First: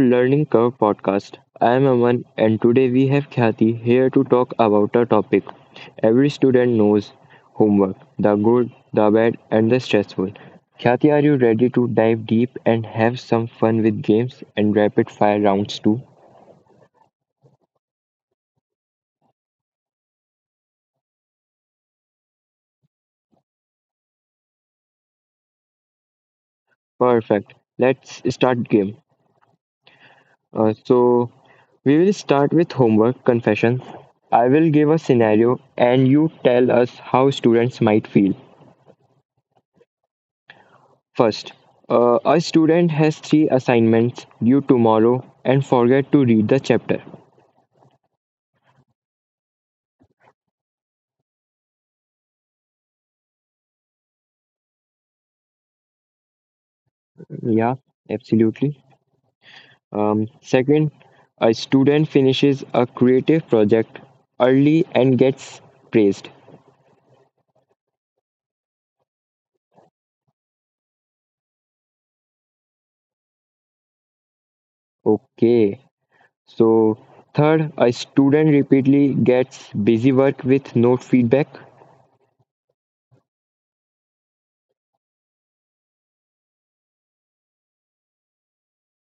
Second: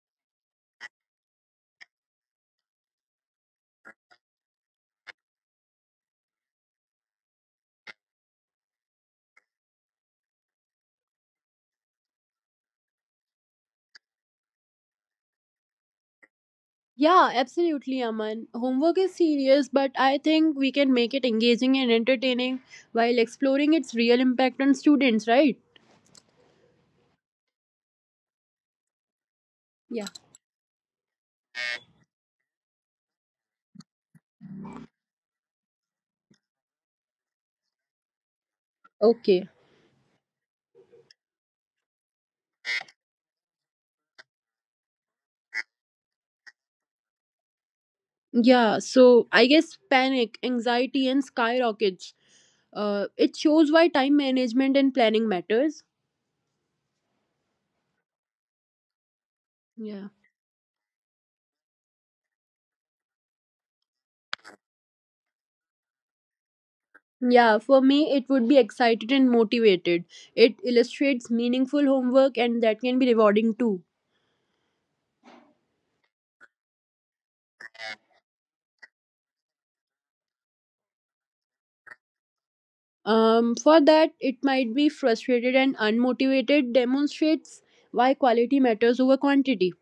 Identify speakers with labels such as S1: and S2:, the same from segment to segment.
S1: Learning Curve podcast. I am Aman and today we have Khyati here to talk about a topic every student knows: homework, the good, the bad, and the stressful. Khyati, are you ready to dive deep and have some fun with games and rapid fire rounds too?
S2: Yeah, absolutely, Aman. Homework is serious, but I think we can make it engaging and entertaining while exploring its real impact on students, right?
S1: Perfect. Let's start game.
S2: Yeah.
S1: So we will start with homework confessions. I will give a scenario and you tell us how students might feel.
S2: Okay.
S1: First, a student has three assignments due tomorrow and forget to read the chapter.
S2: Yeah, so I guess panic, anxiety, and skyrockets. It shows why time management and planning matters.
S1: Yeah, absolutely.
S2: Yeah.
S1: Second, a student finishes a creative project early and gets praised.
S2: Yeah, for me, it would be excited and motivated. It illustrates meaningful homework, and that can be rewarding too.
S1: Okay. So, third, a student repeatedly gets busy work with no feedback.
S2: For that, it might be frustrated and unmotivated, demonstrates why quality matters over quantity.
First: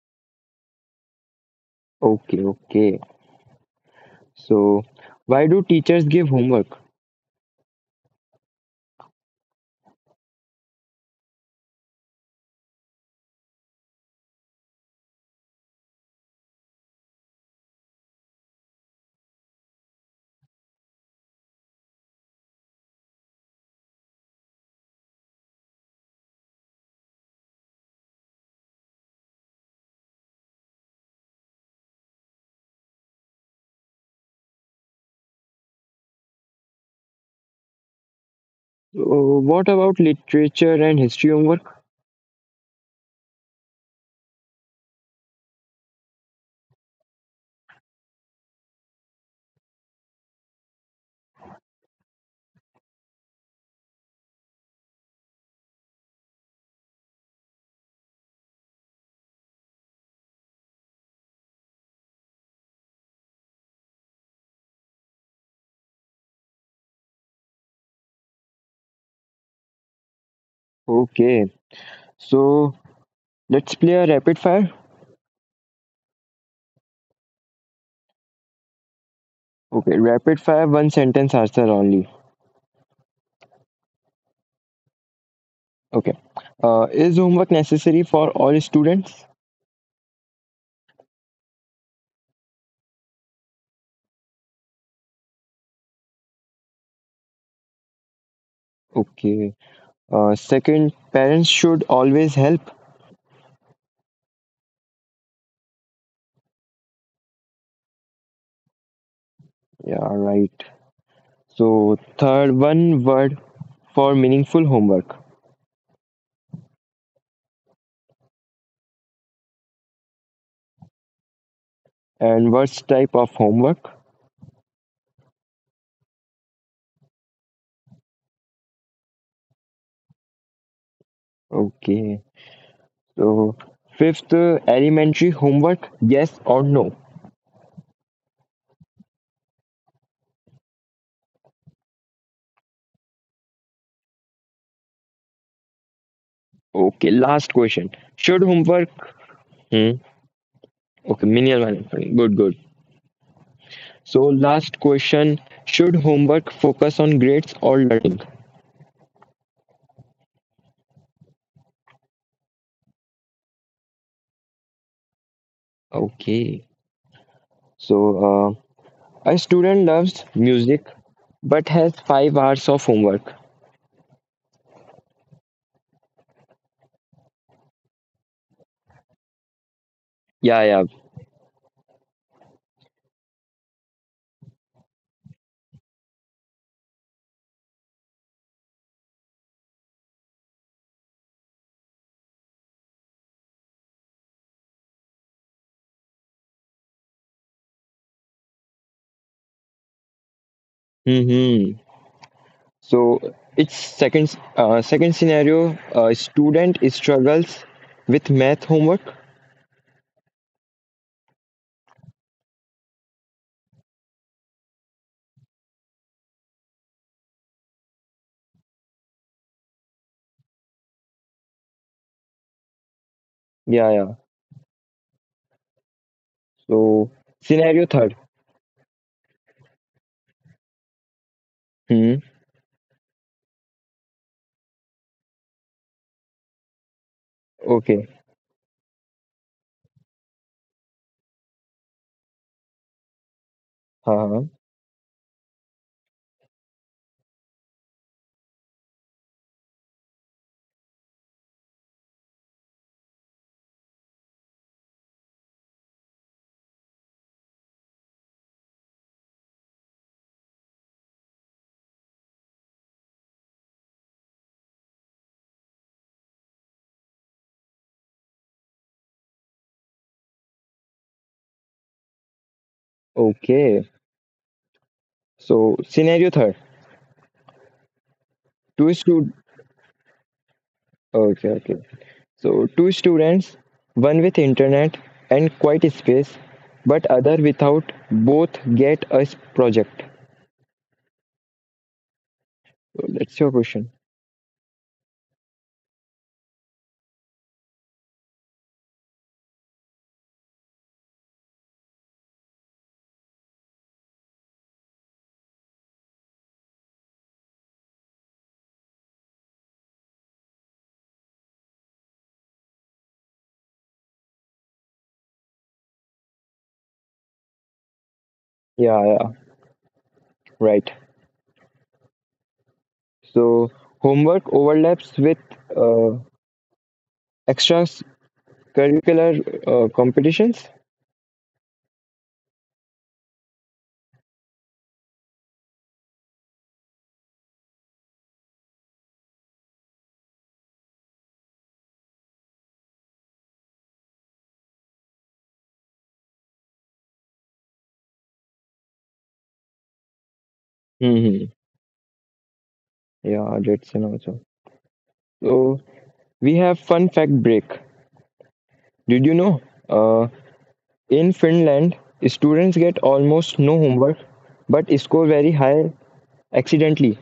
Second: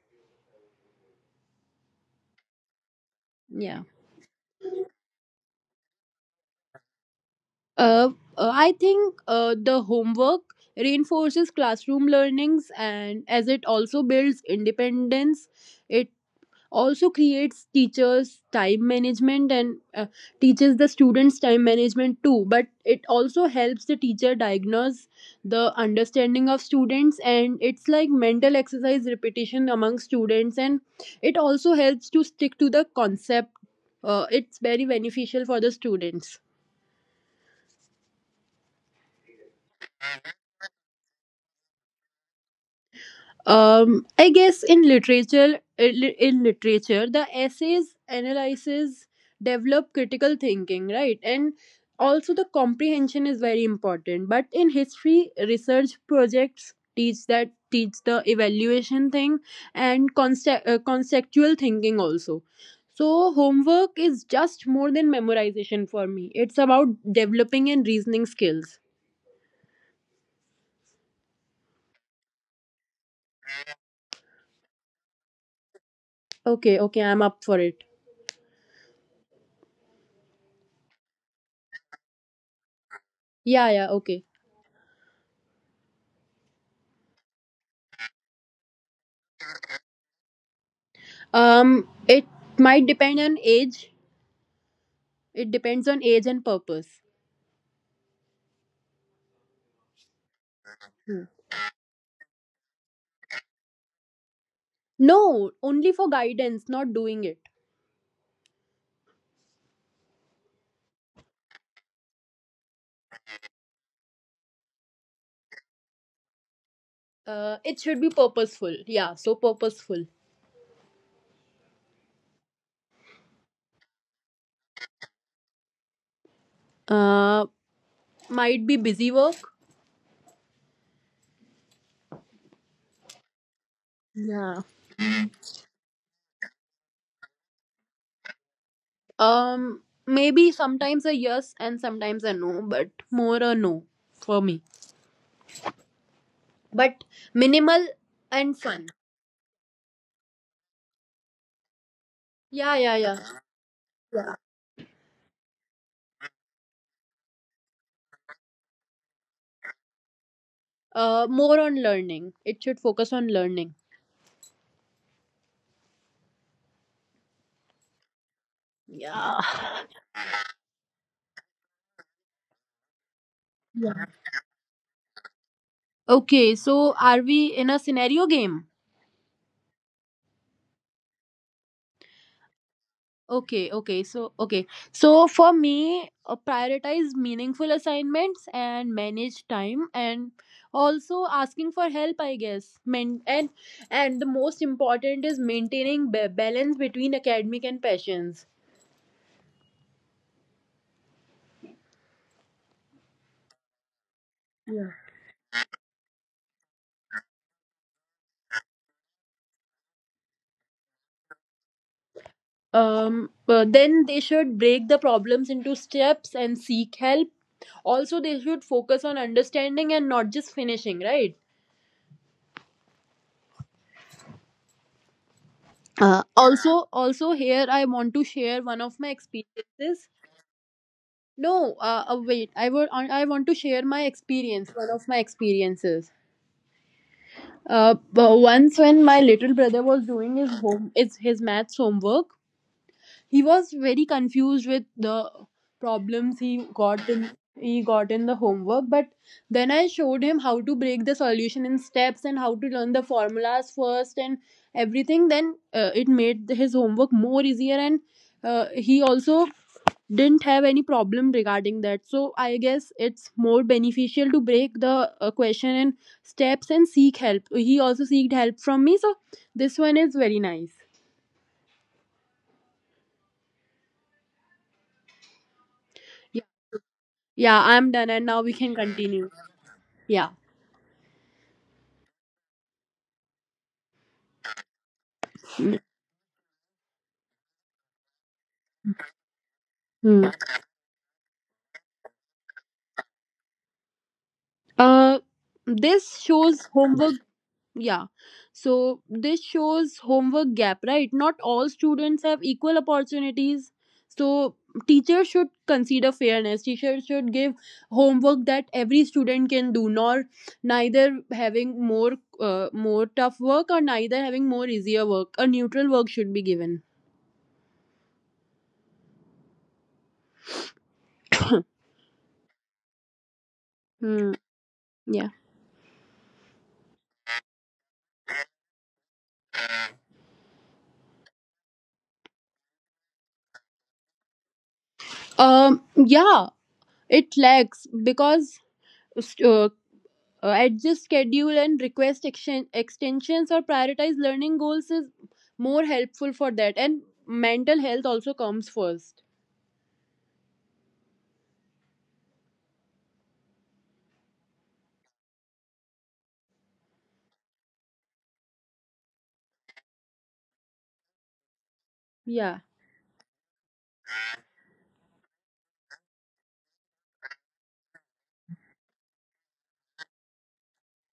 S1: Okay, okay.
S2: Yeah.
S1: So, why do teachers give homework?
S2: Uh, I think the homework reinforces classroom learnings, and as it also builds independence, it also creates teachers time management and teaches the students time management too, but it also helps the teacher diagnose the understanding of students, and it's like mental exercise repetition among students, and it also helps to stick to the concept. It's very beneficial for the students.
S1: Uh, what about literature and history homework?
S2: I guess in literature, the essays analyzes, develop critical thinking, right? And also the comprehension is very important. But in history, research projects teach the evaluation thing and conceptual thinking also. So homework is just more than memorization for me. It's about developing and reasoning skills.
S1: Okay. So, let's play a rapid fire.
S2: Okay, okay, I'm up for it.
S1: Okay, rapid fire, one sentence answer only.
S2: Yeah, yeah, okay.
S1: Okay. Is homework necessary for all students?
S2: It might depend on age. It depends on age and purpose.
S1: Okay.
S2: Hmm.
S1: Second, parents should always help.
S2: No, only for guidance, not doing it.
S1: Yeah, right. So, third, one word for meaningful homework,
S2: It should be purposeful. Yeah, so purposeful.
S1: and what's type of homework?
S2: Uh, might be busy work.
S1: Okay.
S2: Yeah.
S1: So, fifth, elementary homework, yes or no?
S2: Maybe sometimes a yes and sometimes a no, but more a no for me. But minimal
S1: Okay,
S2: and fun.
S1: last question. Should homework? Hmm.
S2: Yeah,
S1: Okay,
S2: yeah,
S1: minimal
S2: yeah.
S1: one. Good, good.
S2: Yeah.
S1: So, last question, should homework focus on grades or learning?
S2: More on learning. It should focus on learning.
S1: Okay.
S2: Yeah.
S1: So, uh, a student loves music but has five
S2: Yeah.
S1: hours of homework.
S2: Okay, so are we in a scenario game?
S1: Yeah, yeah.
S2: Okay, okay, so okay. So for me, prioritize meaningful assignments and manage time and also asking for help, I guess. And the most important is maintaining balance between academic and passions.
S1: Mm-hmm.
S2: Yeah.
S1: So, it's second, second scenario, a student struggles with math homework.
S2: But then they should break the problems into steps and seek help. Also, they should focus on understanding and not just finishing, right?
S1: Yeah, yeah.
S2: Also, here I want to share one of my
S1: So,
S2: experiences.
S1: scenario third.
S2: No, wait, I want to share my
S1: Hmm.
S2: experience, one of my experiences. But once, when my little brother was doing
S1: Okay.
S2: his home it's his maths homework, he was very confused with the problems he
S1: Uh-huh.
S2: got in, the homework. But then I showed him how to break the solution in steps and how to learn the formulas first and everything. Then it made his homework more easier, and he also didn't have any problem regarding that. So I guess it's more beneficial to break the question in steps and seek help. He also seeked help from me, so this one is very nice.
S1: Okay.
S2: Yeah, I'm done, and now we
S1: So,
S2: can
S1: scenario
S2: continue.
S1: third.
S2: Yeah.
S1: Two, stu- Okay, okay. So two students, one with internet and quite space, but
S2: Mm.
S1: other without both get us project.
S2: Uh,
S1: So
S2: this
S1: that's your
S2: shows
S1: question.
S2: homework. Yeah. So this shows homework gap, right? Not all students have equal opportunities. So teachers should consider fairness. Teachers should give homework that every student can do, nor neither having more more tough work or neither having more easier work. A neutral work should be given.
S1: Yeah, yeah,
S2: Hmm.
S1: right.
S2: Yeah.
S1: So homework overlaps with uh, extracurricular competitions.
S2: Um. Yeah, it lacks because st- uh, adjust schedule and request extensions or prioritize learning goals is more helpful for that, and mental health also comes first.
S1: Hmm. Yeah, that's an also. So we have fun fact break.
S2: Yeah.
S1: Did you know? Uh, in Finland, students get almost no homework, but score very high accidentally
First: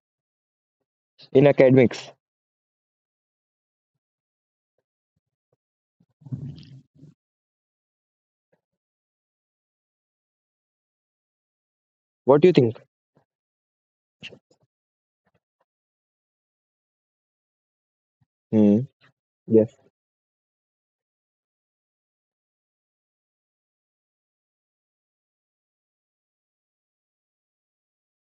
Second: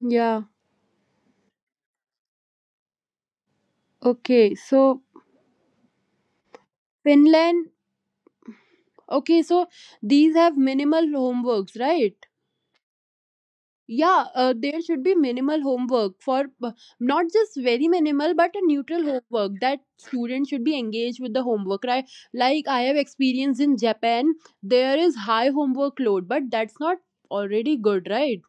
S2: Yeah,
S1: in academics.
S2: okay, so Finland. Okay, so these have minimal homeworks, right?
S1: What do you think?
S2: Yeah, there should be minimal homework for, not just very minimal, but a
S1: Hmm.
S2: neutral homework that
S1: Yes.
S2: students should be engaged with the homework, right? Like I have experience in Japan. There is high homework load, but that's not already good, right?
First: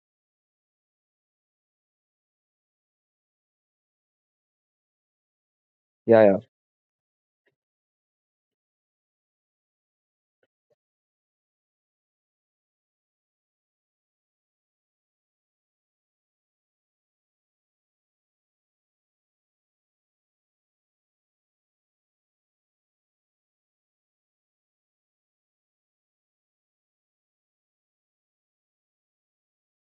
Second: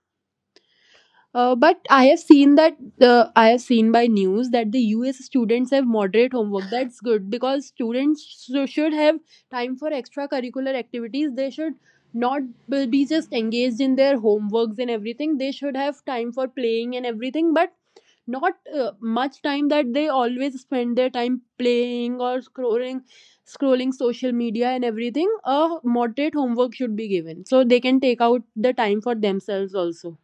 S2: But I have seen that, I have seen by news that the US students have
S1: Yeah,
S2: moderate
S1: yeah,
S2: homework. That's good because students should have time for extracurricular activities. They should not be just engaged in their homeworks and everything. They should have time for playing and everything, but not much time that they always spend their time playing or scrolling, social media and everything. A moderate homework should be given so they can take out the time for themselves also.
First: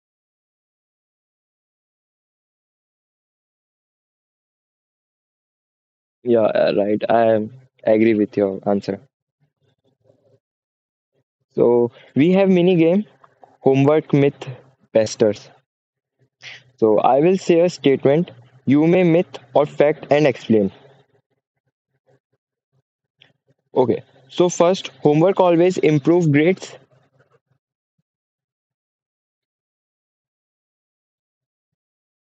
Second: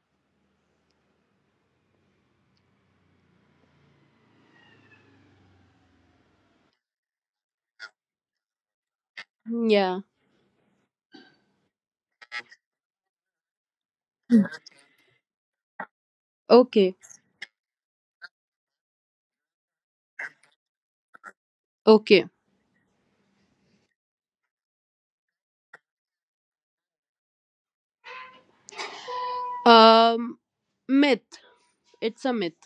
S1: yeah. Right. Agree with your answer.
S2: Yeah.
S1: So we have mini game homework myth busters.
S2: Okay,
S1: So I will say a statement. You may myth or fact and explain.
S2: okay.
S1: Okay. So first, homework always improve grades.
S2: Um, myth. It's a myth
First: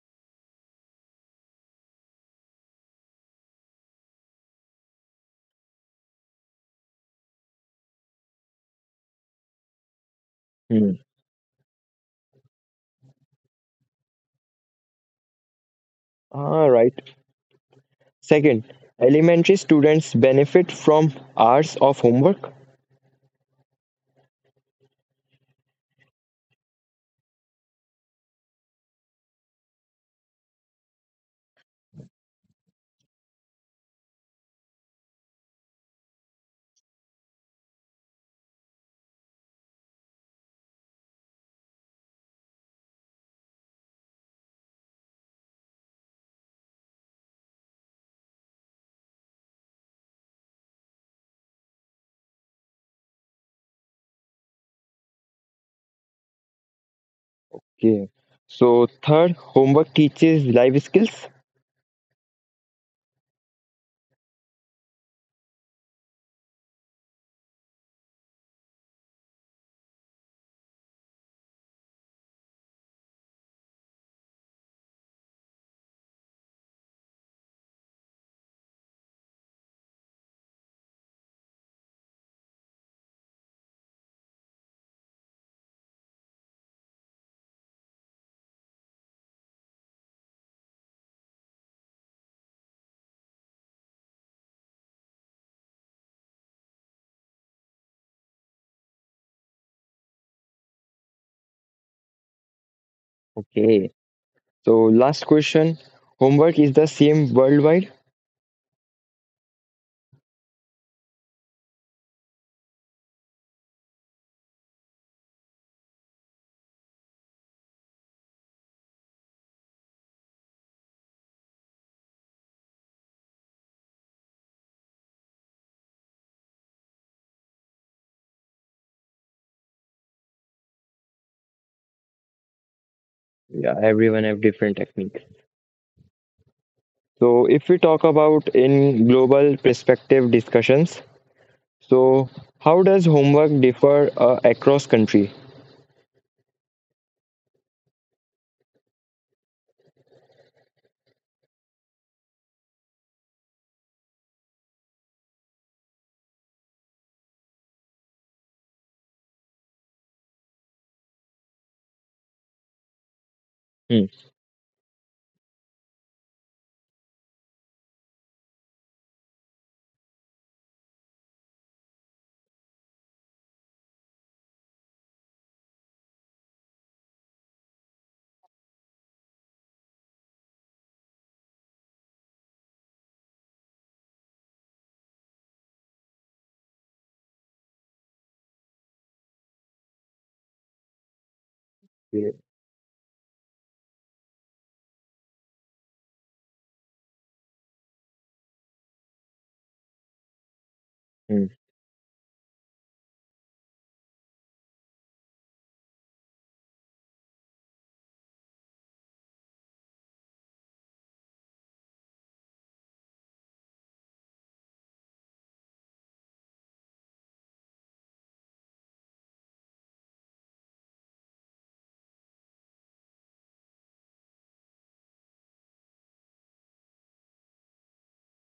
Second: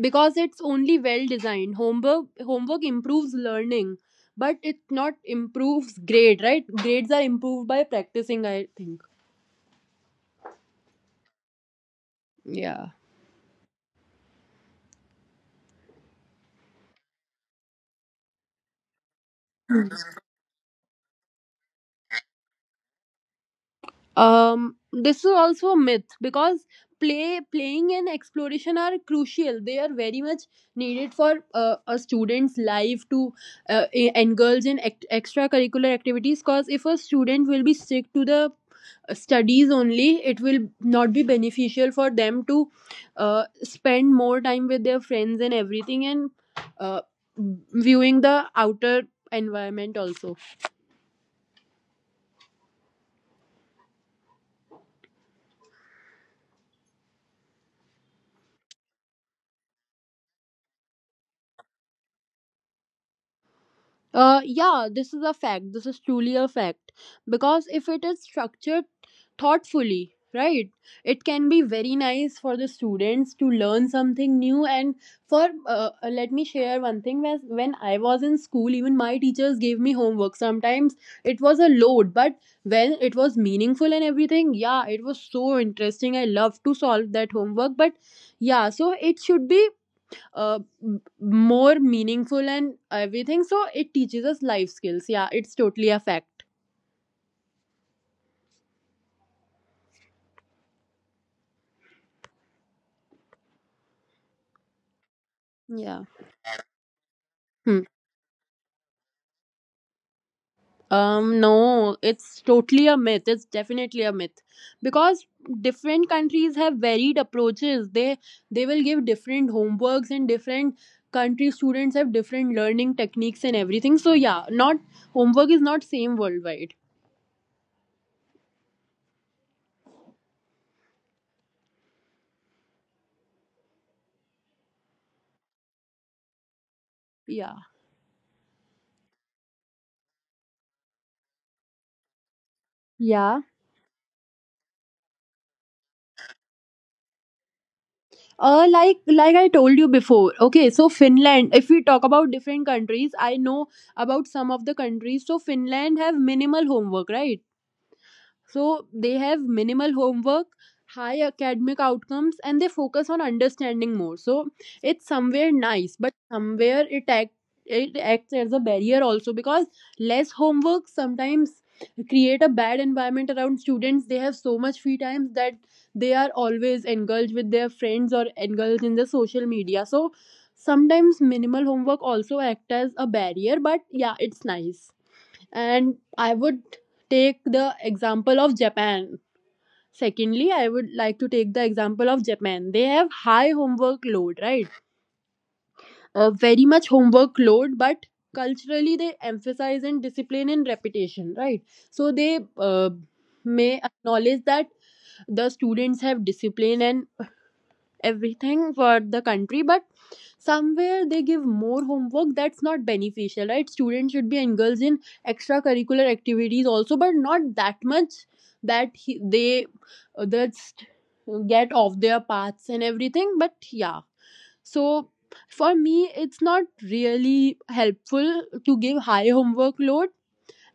S2: because it's only well designed. Homework improves learning, but it not improves grade. Right? Grades are improved by practicing. I think.
S1: Hmm.
S2: Yeah.
S1: Ah, right. Second, elementary students benefit from hours of homework.
S2: This is also a myth because playing and exploration are crucial. They are very much needed for a student's life to engulge in extracurricular activities, because if a student will be strict to the studies only, it will not be beneficial for them to spend more time with their friends and everything, and uh, viewing the outer environment also.
S1: Okay. So third, homework teaches life skills.
S2: Yeah, this is a fact. This is truly a fact. Because if it is structured thoughtfully, right, it can be very nice for the students to learn something new. And for, let me share one thing. When I was in school, even my teachers gave me homework. Sometimes it was a load, but when it was meaningful and everything, yeah, it was so interesting. I love to solve that homework. But yeah, so it should be uh, m- more meaningful and everything. So it teaches us life skills. Yeah, it's totally a fact.
S1: Okay. So
S2: Yeah.
S1: last question, homework
S2: Hmm.
S1: is the same worldwide?
S2: No, it's totally a myth. It's definitely a myth because different countries have varied approaches. They will give different homeworks, and different country students have different learning techniques and everything. So yeah, not, homework is not same worldwide.
S1: Yeah, everyone have different techniques.
S2: Yeah.
S1: So if we talk about in global perspective discussions,
S2: Yeah.
S1: so how does homework differ across country?
S2: Like I told you before, okay, so Finland. If we talk about different countries, I know about some of the countries. So Finland have minimal homework, right? So they have minimal homework, high academic outcomes, and they focus on understanding more. So it's somewhere
S1: Hmm.
S2: nice, but somewhere it acts as a barrier also, because less homework sometimes create a bad environment around students. They have so much free time that they are always engulfed with their friends or engulfed in the social media. So sometimes minimal homework also act as a barrier, but yeah, it's nice. And I would take the example of Japan. Secondly, I would like to take the example of Japan. They have high homework
S1: Okay.
S2: load, right? Very much homework load, but culturally they emphasize in discipline and repetition, right? So they,
S1: Hmm.
S2: may acknowledge that the students have discipline and everything for the country, but somewhere they give more homework. That's not beneficial, right? Students should be engaged in extracurricular activities also, but not that much that they just get off their paths and everything. But yeah, so for me, it's not really helpful to give high homework load.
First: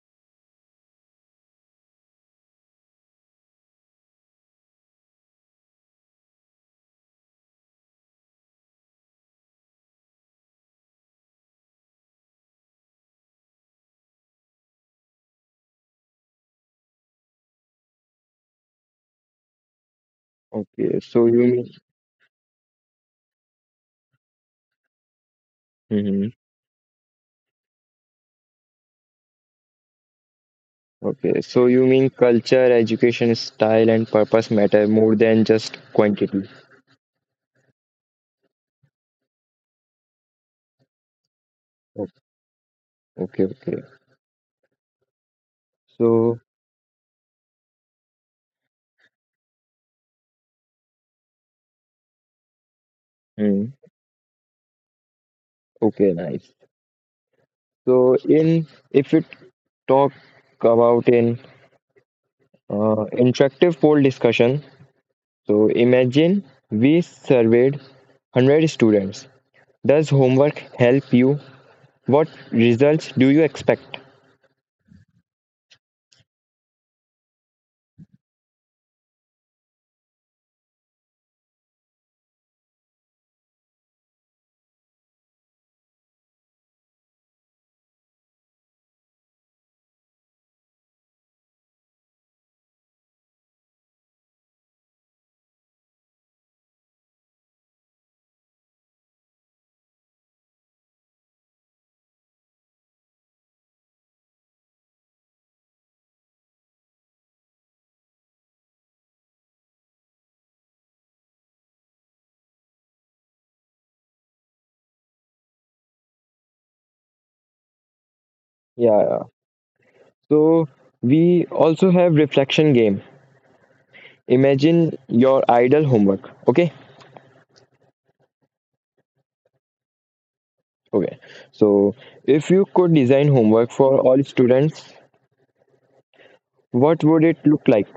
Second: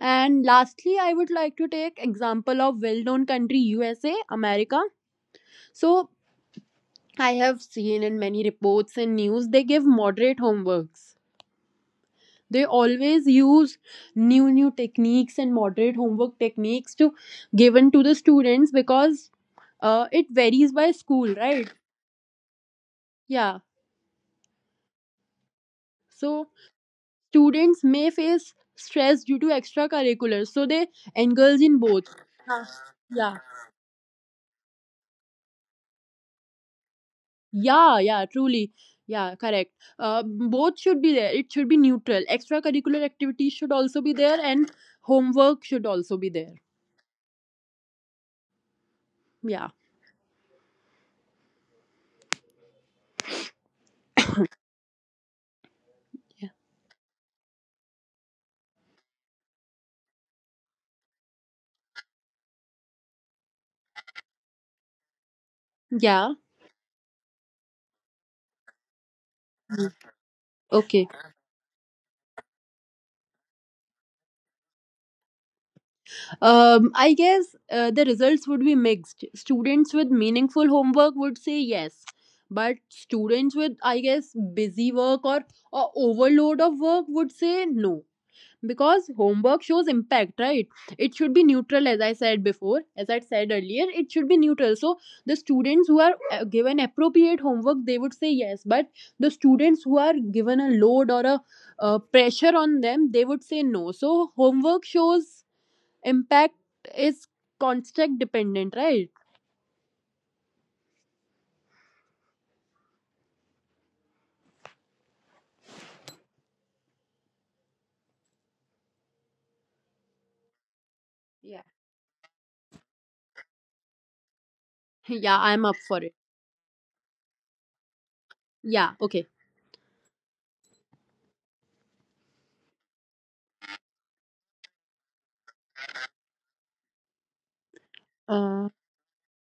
S2: And lastly, I would like to take example of well known country, USA, America. So I have seen in many reports and news, they give moderate homeworks. They always use new techniques and moderate homework techniques to given to the students, because it varies by
S1: Okay.
S2: school,
S1: So you
S2: right?
S1: mean.
S2: Yeah. So
S1: Mhm.
S2: students may face stress due to extracurriculars. So they engulf
S1: Okay.
S2: in
S1: So
S2: both.
S1: you mean
S2: Huh.
S1: culture,
S2: Yeah.
S1: education style, and purpose matter more than just quantity.
S2: Yeah, yeah, truly. Yeah, correct. Both should be there. It should be neutral.
S1: Okay.
S2: Extracurricular activities should
S1: Okay,
S2: also be
S1: okay.
S2: there, and homework should also be there.
S1: So
S2: Yeah.
S1: hmm. Okay. Nice. So in if we talk about in uh, interactive poll discussion.
S2: Yeah.
S1: So imagine we surveyed 100 students. Does
S2: Okay.
S1: homework help you? What results do you expect?
S2: I guess the results would be mixed. Students with meaningful homework would say yes, but students with, I guess, busy work, or overload of work would say no. Because homework shows impact, right? It should be neutral, as I said before, as I said earlier. It should be neutral. So the students who are given appropriate homework, they would say yes, but the students who are given a load or a pressure on them, they would say no. So homework shows impact is context dependent, right?
S1: Yeah, yeah.
S2: Yeah.
S1: So we also have reflection game.
S2: Yeah, I'm up for it.
S1: Imagine your ideal homework. Okay.
S2: Yeah, okay.
S1: Okay. So if you could design homework for all students, what would it look like?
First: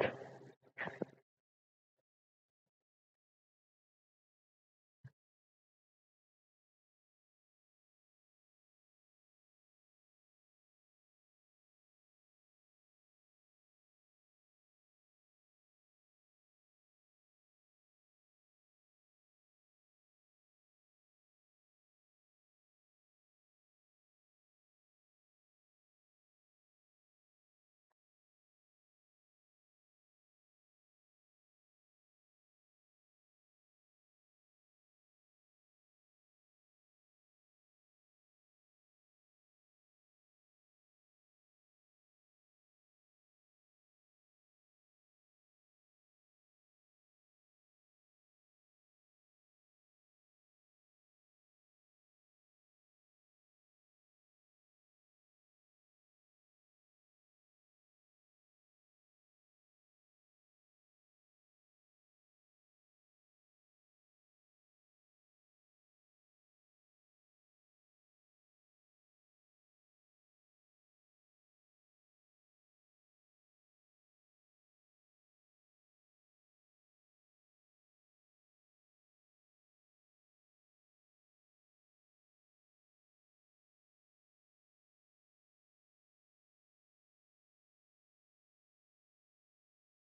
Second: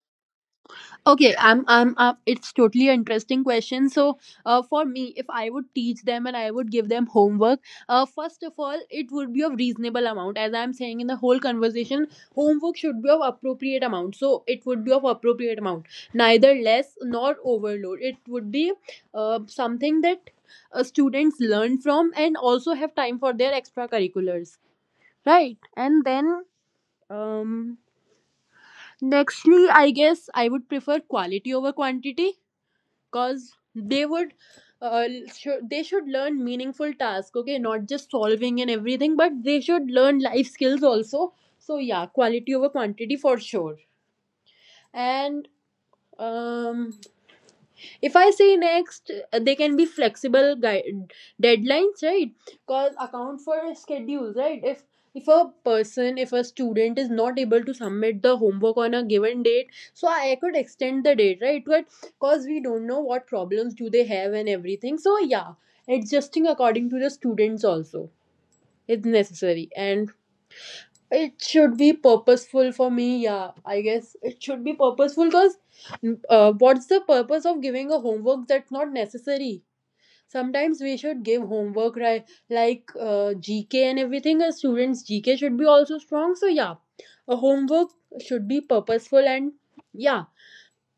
S2: Okay, I'm, it's totally an interesting question. So, for me, if I would teach them and I would give them homework, first of all, it would be of reasonable amount. As I'm saying in the whole conversation, homework should be of appropriate amount. So, it would be of appropriate amount, neither less nor overload. It would be, something that students learn from and also have time for their extracurriculars, right? And then, um, nextly, I guess I would prefer quality over quantity, cause uh, they should learn meaningful tasks. Okay, not just solving and everything, but they should learn life skills also. So yeah, quality over quantity for sure. And um if I say next, they can be flexible guide deadlines, right? Cause account for schedules, right? If a if a student is not able to submit the homework on a given date, so I could extend the date, right? But cause we don't know what problems do they have and everything. So yeah, adjusting according to the students also is necessary. And it should be purposeful for me. Yeah, I guess it should be purposeful because, what's the purpose of giving a homework that's not necessary? Sometimes we should give homework, right? Like GK and everything. A student's GK should be also strong. So yeah, a homework should be purposeful. And yeah.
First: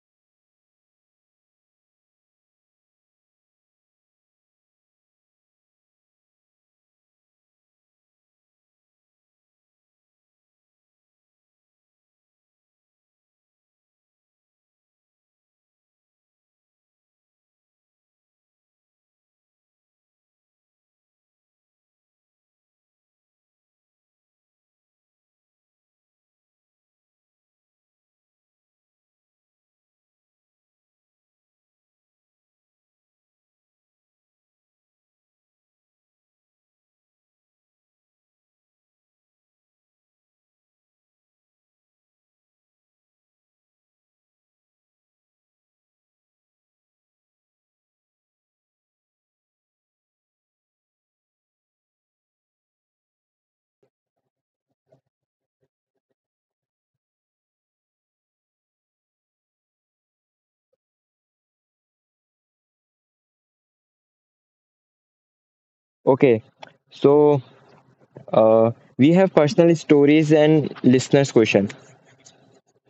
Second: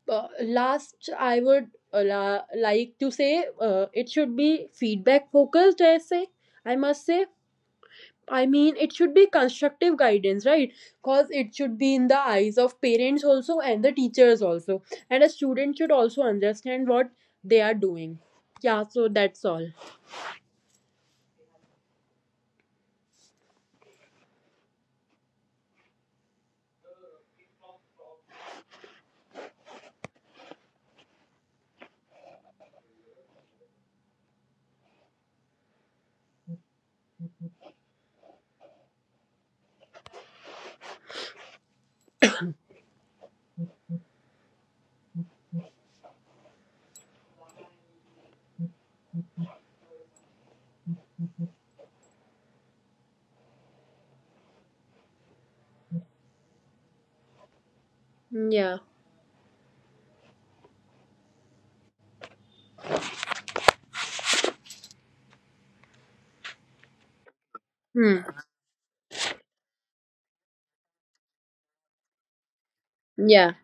S2: Last, I would like to say it should be feedback focused. I say I must say I mean, it should be constructive guidance, right? Because it should be in the eyes of parents also and the teachers also. And a student should also understand what they are doing. Yeah, so that's all. Mm. Yeah.
S1: Okay. So
S2: Hmm.
S1: uh, we have personal stories and listeners' questions.
S2: Yeah.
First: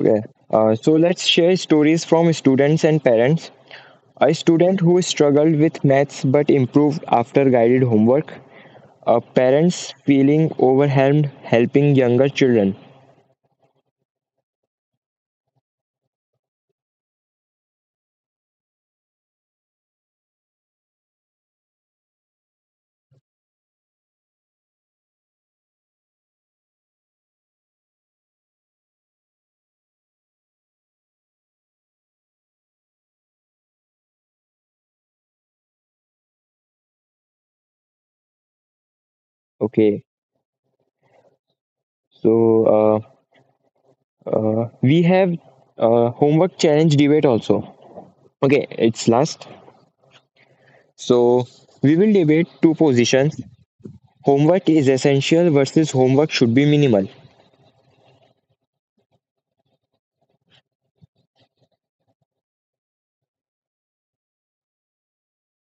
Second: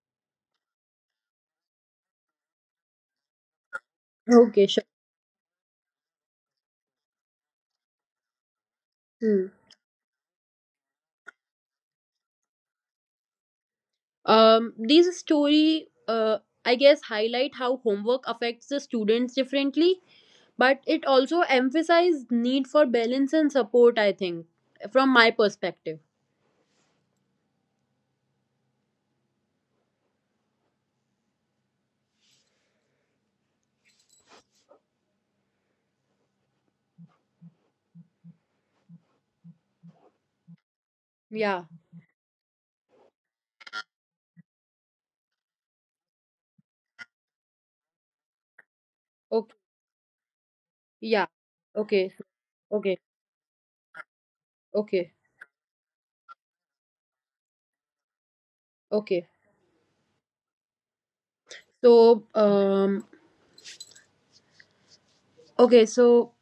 S1: Okay. So let's share stories from students and parents. A
S2: Okay, sure.
S1: student who struggled with maths but improved after guided homework.
S2: Hmm.
S1: Parents feeling overwhelmed helping younger children.
S2: These story, I guess, highlight how homework affects the students differently, but it also emphasizes need for balance and support, I think, from my perspective.
S1: Okay.
S2: Yeah.
S1: So we have homework challenge debate also. Okay,
S2: Okay.
S1: it's last.
S2: Yeah.
S1: So
S2: Okay.
S1: we will
S2: Okay.
S1: debate two positions:
S2: Okay,
S1: homework is essential versus homework should be minimal.
S2: okay. So, okay, so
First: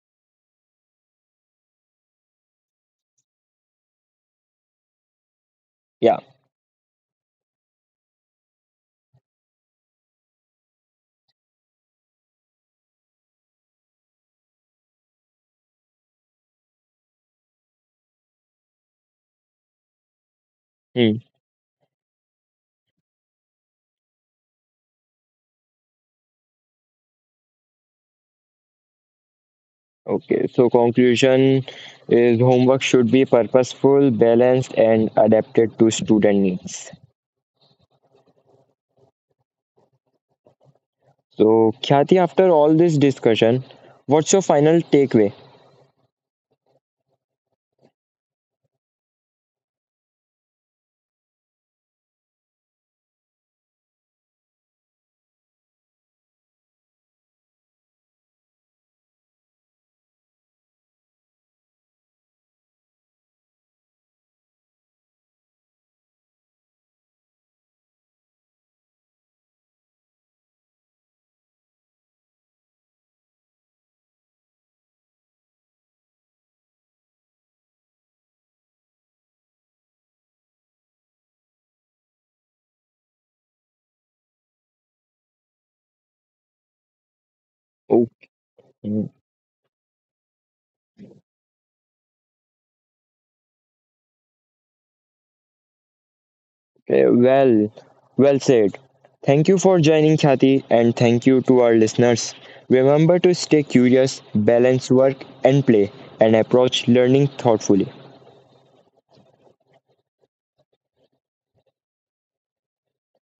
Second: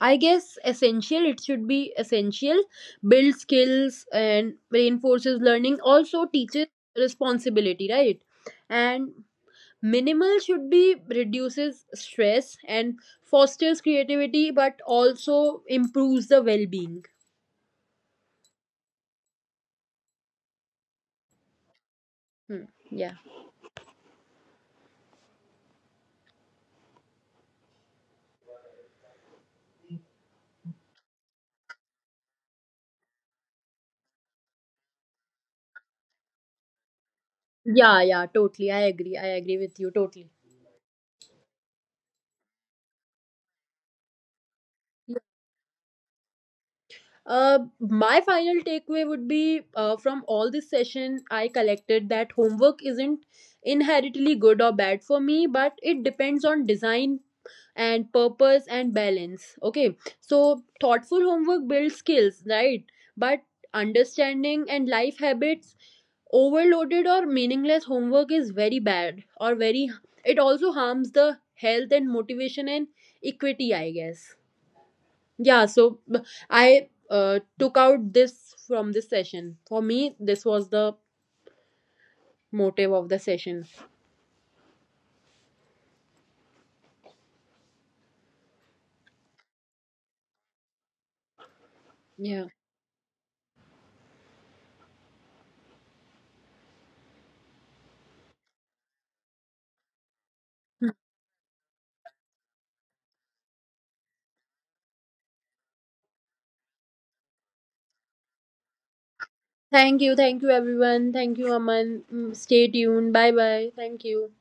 S2: I guess essential, it should be essential, build skills and reinforces learning,
S1: Yeah.
S2: also teaches responsibility, right? And minimal should be reduces stress and fosters creativity, but also improves the well being.
S1: Hmm.
S2: Hmm. Yeah.
S1: Okay, so conclusion is homework should be purposeful, balanced, and adapted to student needs.
S2: Yeah, yeah, totally. I agree. I agree with you totally.
S1: So, Khyati, after all this discussion, what's your final takeaway?
S2: My final takeaway would be from all this session I collected that homework isn't inherently good or bad for me, but it depends on design and purpose and balance. Okay, so thoughtful homework builds skills, right? But understanding and life habits, overloaded or meaningless homework is very bad or very, it also harms the health and motivation and equity, I guess. Yeah, so I took out this from this session. For me, this was the motive of the session.
S1: Okay,
S2: Yeah.
S1: well, well said. Thank you for joining, Khyati, and thank you to our listeners. Remember to stay curious, balance work and play, and approach learning thoughtfully.
S2: Thank you. Thank you, everyone. Thank you, Aman. Mm, stay tuned. Bye bye. Thank you.